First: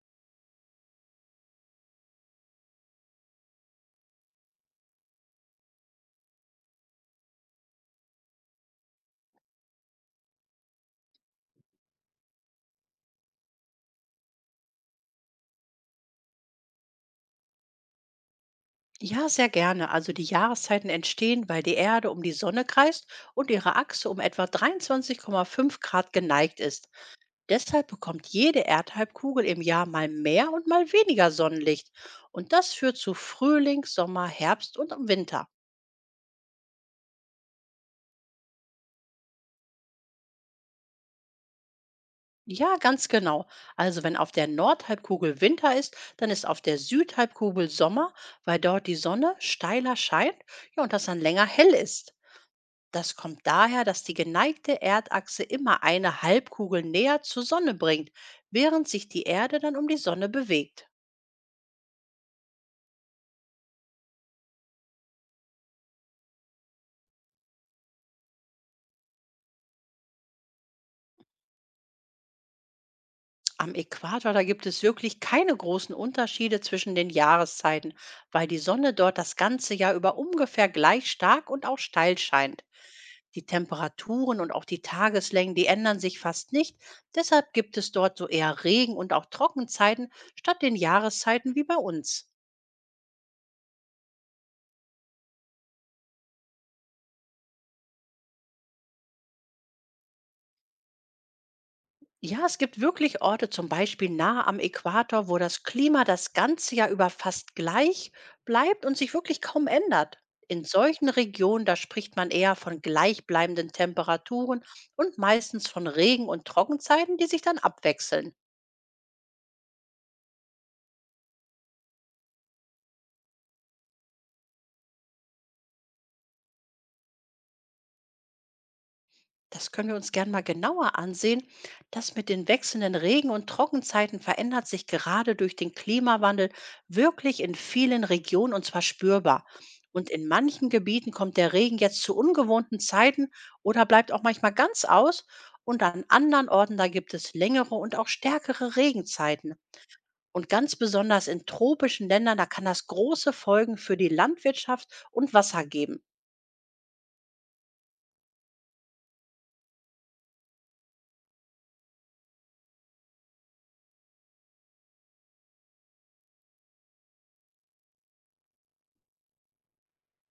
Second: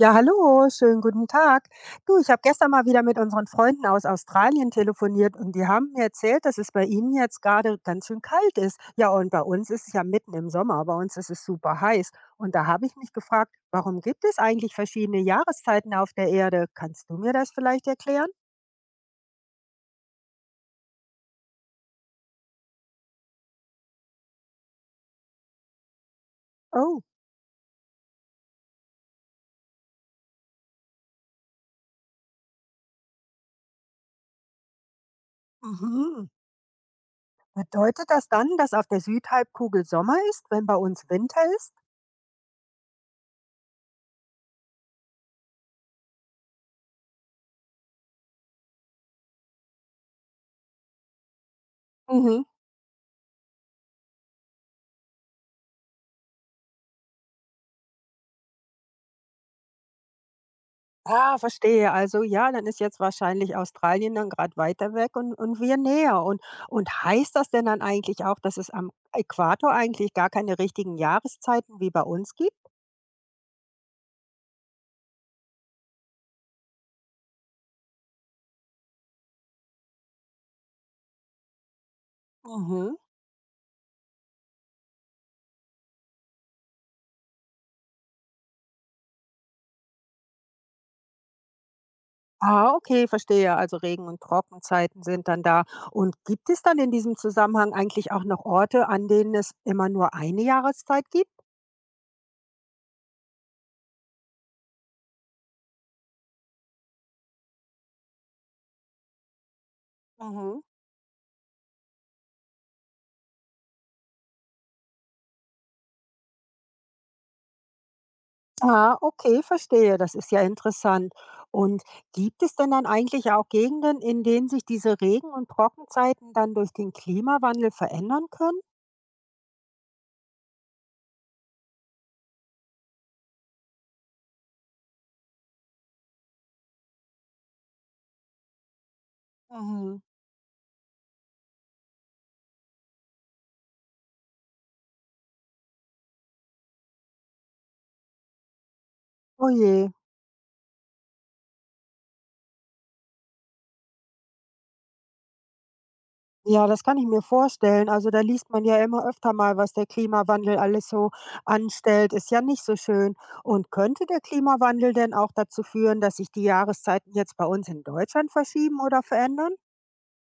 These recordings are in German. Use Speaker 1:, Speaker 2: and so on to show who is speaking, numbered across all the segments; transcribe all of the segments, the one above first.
Speaker 1: Ja, hallo, schönen guten Tag. Du, ich habe gestern mal wieder mit unseren Freunden aus Australien telefoniert und die haben mir erzählt, dass es bei ihnen jetzt gerade ganz schön kalt ist. Ja, und bei uns ist es ja mitten im Sommer, bei uns ist es super heiß. Und da habe ich mich gefragt, warum gibt es eigentlich verschiedene Jahreszeiten auf der Erde? Kannst du mir das vielleicht erklären?
Speaker 2: Ja, sehr gerne. Also die Jahreszeiten entstehen, weil die Erde um die Sonne kreist und ihre Achse um etwa 23,5 Grad geneigt ist.
Speaker 1: Oh,
Speaker 2: Deshalb bekommt jede Erdhalbkugel im Jahr mal mehr und mal weniger Sonnenlicht. Und das führt zu Frühling, Sommer, Herbst und im Winter.
Speaker 1: mhm. Bedeutet das dann, dass auf der Südhalbkugel Sommer ist, wenn bei uns Winter ist?
Speaker 2: Ja, ganz genau. Also wenn auf der Nordhalbkugel Winter ist, dann ist auf der Südhalbkugel Sommer, weil dort die Sonne steiler scheint, ja, und das dann länger hell ist.
Speaker 1: Mhm.
Speaker 2: Das kommt daher, dass die geneigte Erdachse immer eine Halbkugel näher zur Sonne bringt, während sich die Erde dann um die Sonne bewegt.
Speaker 1: Ah, verstehe. Also ja, dann ist jetzt wahrscheinlich Australien dann gerade weiter weg und wir näher. Und heißt das denn dann eigentlich auch, dass es am Äquator eigentlich gar keine richtigen Jahreszeiten wie bei uns gibt?
Speaker 2: Am Äquator, da gibt es wirklich keine großen Unterschiede zwischen den Jahreszeiten, weil die Sonne dort das ganze Jahr über ungefähr gleich stark und auch steil scheint.
Speaker 1: Mhm.
Speaker 2: Die Temperaturen und auch die Tageslängen, die ändern sich fast nicht. Deshalb gibt es dort so eher Regen- und auch Trockenzeiten statt den Jahreszeiten wie bei uns.
Speaker 1: Ah, okay, verstehe. Also Regen- und Trockenzeiten sind dann da. Und gibt es dann in diesem Zusammenhang eigentlich auch noch Orte, an denen es immer nur eine Jahreszeit gibt?
Speaker 2: Ja, es gibt wirklich Orte, zum Beispiel nahe am Äquator, wo das Klima das ganze Jahr über fast gleich bleibt und sich wirklich kaum ändert.
Speaker 1: Mhm.
Speaker 2: In solchen Regionen, da spricht man eher von gleichbleibenden Temperaturen und meistens von Regen- und Trockenzeiten, die sich dann abwechseln.
Speaker 1: Ah, okay, verstehe. Das ist ja interessant. Und gibt es denn dann eigentlich auch Gegenden, in denen sich diese Regen- und Trockenzeiten dann durch den Klimawandel verändern können?
Speaker 2: Das können wir uns gern mal genauer ansehen. Das mit den wechselnden Regen- und Trockenzeiten verändert sich gerade durch den Klimawandel wirklich in vielen Regionen, und zwar spürbar.
Speaker 1: Mhm.
Speaker 2: Und in manchen Gebieten kommt der Regen jetzt zu ungewohnten Zeiten oder bleibt auch manchmal ganz aus. Und an anderen Orten, da gibt es längere und auch stärkere
Speaker 1: Oh
Speaker 2: Regenzeiten.
Speaker 1: je.
Speaker 2: Und ganz besonders in tropischen Ländern, da kann das große Folgen für die Landwirtschaft und Wasser geben.
Speaker 1: Ja, das kann ich mir vorstellen. Also da liest man ja immer öfter mal, was der Klimawandel alles so anstellt. Ist ja nicht so schön. Und könnte der Klimawandel denn auch dazu führen, dass sich die Jahreszeiten jetzt bei uns in Deutschland verschieben oder verändern?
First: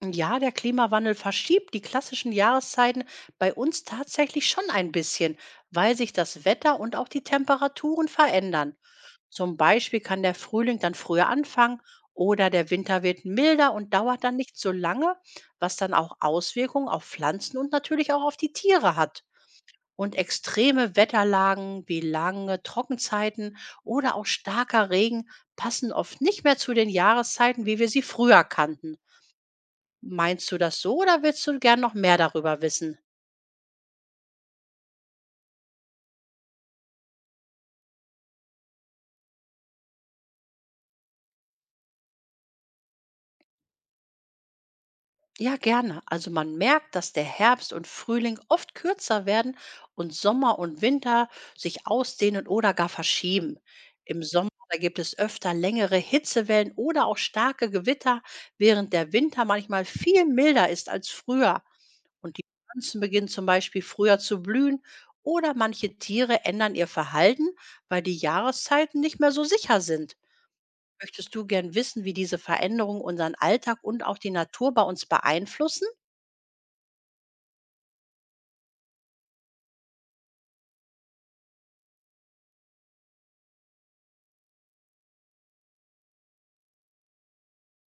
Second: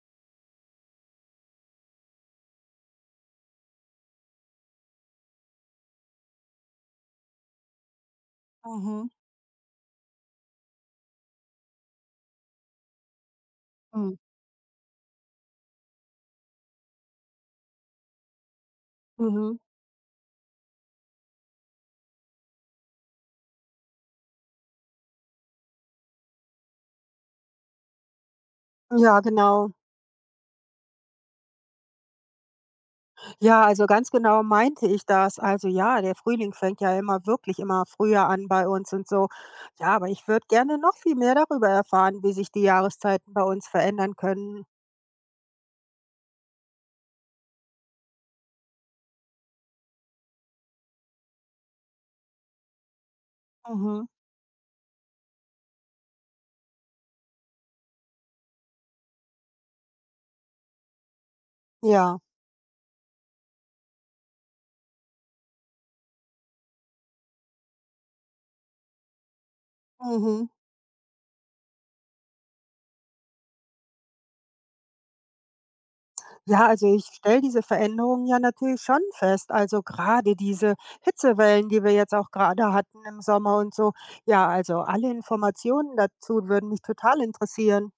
Speaker 2: Ja, der Klimawandel verschiebt die klassischen Jahreszeiten bei uns tatsächlich schon ein bisschen, weil sich das Wetter und auch die Temperaturen verändern.
Speaker 1: Mhm.
Speaker 2: Zum Beispiel kann der Frühling dann früher anfangen oder der Winter wird milder und
Speaker 1: Mhm.
Speaker 2: dauert dann nicht so lange, was dann auch Auswirkungen auf Pflanzen und natürlich auch auf die Tiere hat.
Speaker 1: Mhm.
Speaker 2: Und extreme Wetterlagen wie lange Trockenzeiten oder auch starker Regen passen oft nicht mehr zu den Jahreszeiten, wie wir sie früher kannten.
Speaker 1: Ja, genau.
Speaker 2: Meinst du das so oder willst du gern noch mehr darüber wissen?
Speaker 1: Ja, also ganz genau meinte ich das. Also ja, der Frühling fängt ja immer wirklich immer früher an bei uns und so. Ja, aber ich würde gerne noch viel mehr darüber erfahren, wie sich die Jahreszeiten bei uns verändern können.
Speaker 2: Ja, gerne. Also man merkt, dass der Herbst und Frühling oft kürzer werden und Sommer und Winter sich ausdehnen oder gar verschieben.
Speaker 1: Mhm.
Speaker 2: Im Sommer da gibt es öfter längere Hitzewellen oder auch starke Gewitter, während der Winter manchmal viel milder ist als früher.
Speaker 1: Ja.
Speaker 2: Und die Pflanzen beginnen zum Beispiel früher zu blühen oder manche Tiere ändern ihr Verhalten, weil die Jahreszeiten nicht mehr so sicher sind.
Speaker 1: Mhm.
Speaker 2: Möchtest du gern wissen, wie diese Veränderungen unseren Alltag und auch die Natur bei uns beeinflussen?
Speaker 1: Ja, also ich stelle diese Veränderungen ja natürlich schon fest. Also gerade diese Hitzewellen, die wir jetzt auch gerade hatten im Sommer und so. Ja, also alle Informationen dazu würden mich total interessieren.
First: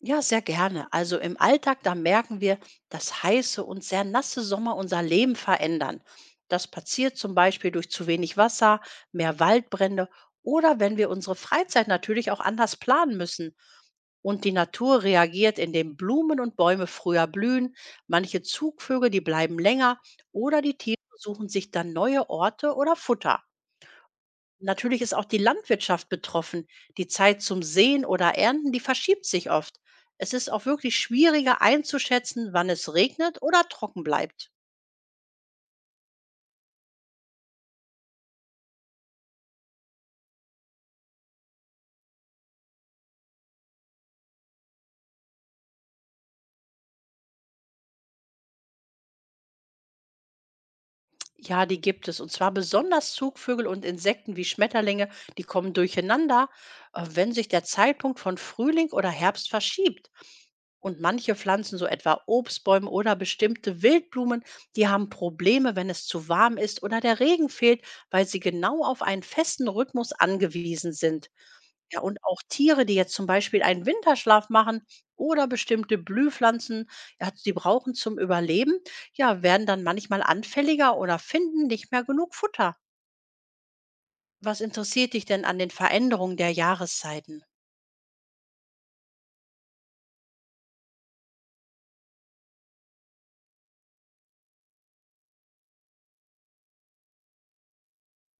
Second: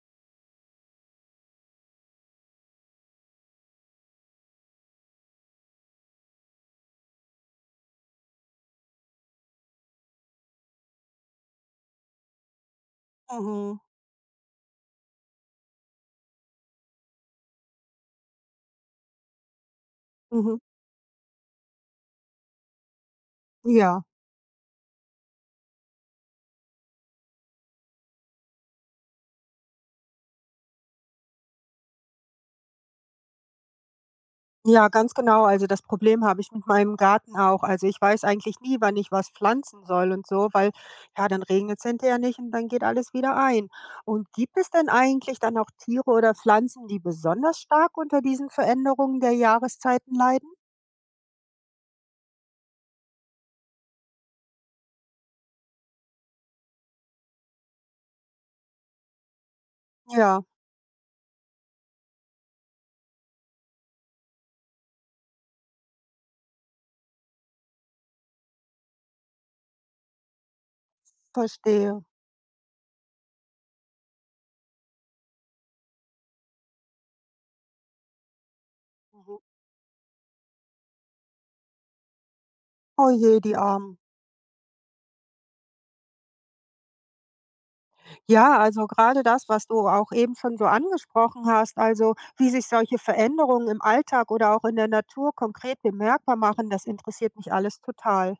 Speaker 2: Ja, sehr gerne. Also im Alltag, da merken wir, dass heiße und sehr nasse Sommer unser Leben verändern. Das passiert zum Beispiel durch zu wenig Wasser, mehr Waldbrände oder wenn wir unsere Freizeit natürlich auch anders planen müssen.
Speaker 1: Mhm.
Speaker 2: Und die Natur reagiert, indem Blumen und Bäume früher blühen, manche Zugvögel, die bleiben länger,
Speaker 1: Mhm.
Speaker 2: oder die Tiere suchen sich dann neue Orte oder Futter.
Speaker 1: Ja.
Speaker 2: Natürlich ist auch die Landwirtschaft betroffen. Die Zeit zum Säen oder Ernten, die verschiebt sich oft. Es ist auch wirklich schwieriger einzuschätzen, wann es regnet oder trocken bleibt.
Speaker 1: Ja, ganz genau. Also das Problem habe ich mit meinem Garten auch. Also ich weiß eigentlich nie, wann ich was pflanzen soll und so, weil ja, dann regnet es hinterher nicht und dann geht alles wieder ein. Und gibt es denn eigentlich dann auch Tiere oder Pflanzen, die besonders stark unter diesen Veränderungen der Jahreszeiten leiden?
Speaker 2: Ja, die gibt es. Und zwar besonders Zugvögel und Insekten wie Schmetterlinge, die kommen durcheinander, wenn sich der Zeitpunkt von Frühling oder Herbst verschiebt.
Speaker 1: Ja,
Speaker 2: Und manche Pflanzen, so etwa Obstbäume oder bestimmte Wildblumen, die haben Probleme, wenn es zu warm ist oder der Regen fehlt, weil sie genau auf einen festen Rhythmus angewiesen sind. Ja,
Speaker 1: verstehe.
Speaker 2: und auch Tiere, die jetzt zum Beispiel einen Winterschlaf machen oder bestimmte Blühpflanzen, ja, die brauchen zum Überleben,
Speaker 1: Mhm.
Speaker 2: ja, werden dann manchmal anfälliger oder finden nicht mehr genug Futter.
Speaker 1: Oh je, die Armen.
Speaker 2: Was interessiert dich denn an den Veränderungen der Jahreszeiten?
Speaker 1: Ja, also gerade das, was du auch eben schon so angesprochen hast, also wie sich solche Veränderungen im Alltag oder auch in der Natur konkret bemerkbar machen, das interessiert mich alles total.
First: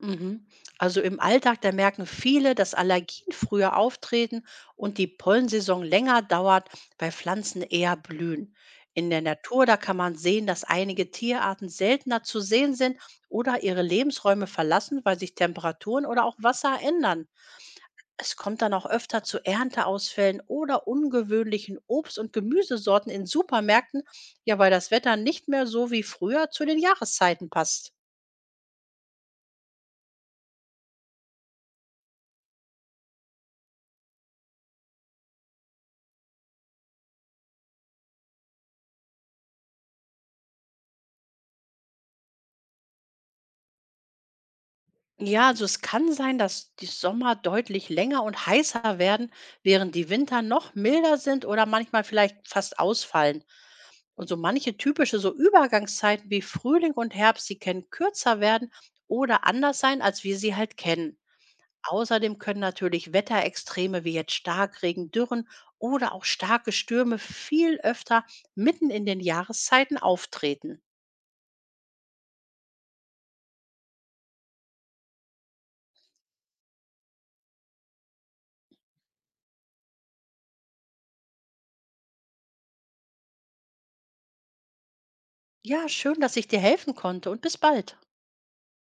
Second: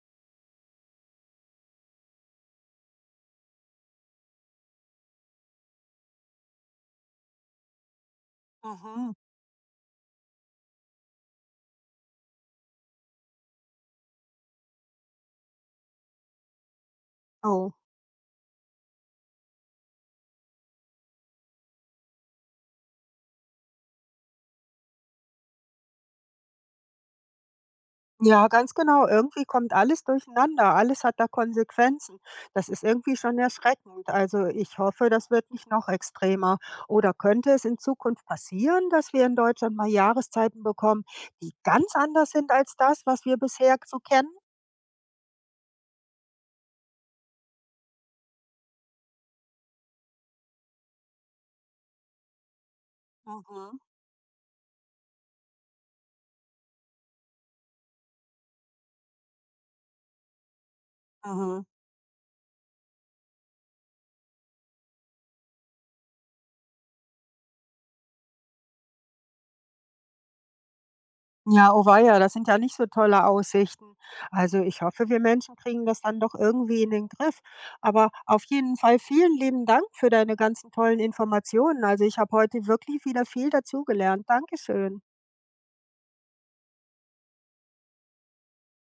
Speaker 2: Mhm. Also im Alltag, da merken viele, dass Allergien früher auftreten und die Pollensaison länger dauert, weil Pflanzen eher blühen. In
Speaker 1: Mhm.
Speaker 2: der Natur, da kann man sehen, dass einige Tierarten seltener zu sehen sind oder ihre Lebensräume verlassen, weil sich Temperaturen oder auch Wasser ändern.
Speaker 1: Oh.
Speaker 2: Es kommt dann auch öfter zu Ernteausfällen oder ungewöhnlichen Obst- und Gemüsesorten in Supermärkten, ja, weil das Wetter nicht mehr so wie früher zu den Jahreszeiten passt.
Speaker 1: Ja, ganz genau. Irgendwie kommt alles durcheinander. Alles hat da Konsequenzen. Das ist irgendwie schon erschreckend. Also ich hoffe, das wird nicht noch extremer. Oder könnte es in Zukunft passieren, dass wir in Deutschland mal Jahreszeiten bekommen, die ganz anders sind als das, was wir bisher so kennen?
Speaker 2: Ja, also es kann sein, dass die Sommer deutlich länger und heißer werden, während die Winter noch milder sind oder manchmal vielleicht fast ausfallen.
Speaker 1: Mhm.
Speaker 2: Und so manche typische so Übergangszeiten wie Frühling und Herbst, die können kürzer werden oder anders sein, als wir sie halt kennen.
Speaker 1: Mhm.
Speaker 2: Außerdem können natürlich Wetterextreme wie jetzt Starkregen, Dürren oder auch starke Stürme viel öfter mitten in den Jahreszeiten auftreten.
Speaker 1: Ja, oh weia, das sind ja nicht so tolle Aussichten. Also ich hoffe, wir Menschen kriegen das dann doch irgendwie in den Griff. Aber auf jeden Fall vielen lieben Dank für deine ganzen tollen Informationen. Also ich habe heute wirklich wieder viel dazugelernt. Dankeschön.
Speaker 2: Ja, schön, dass ich dir helfen konnte, und bis bald.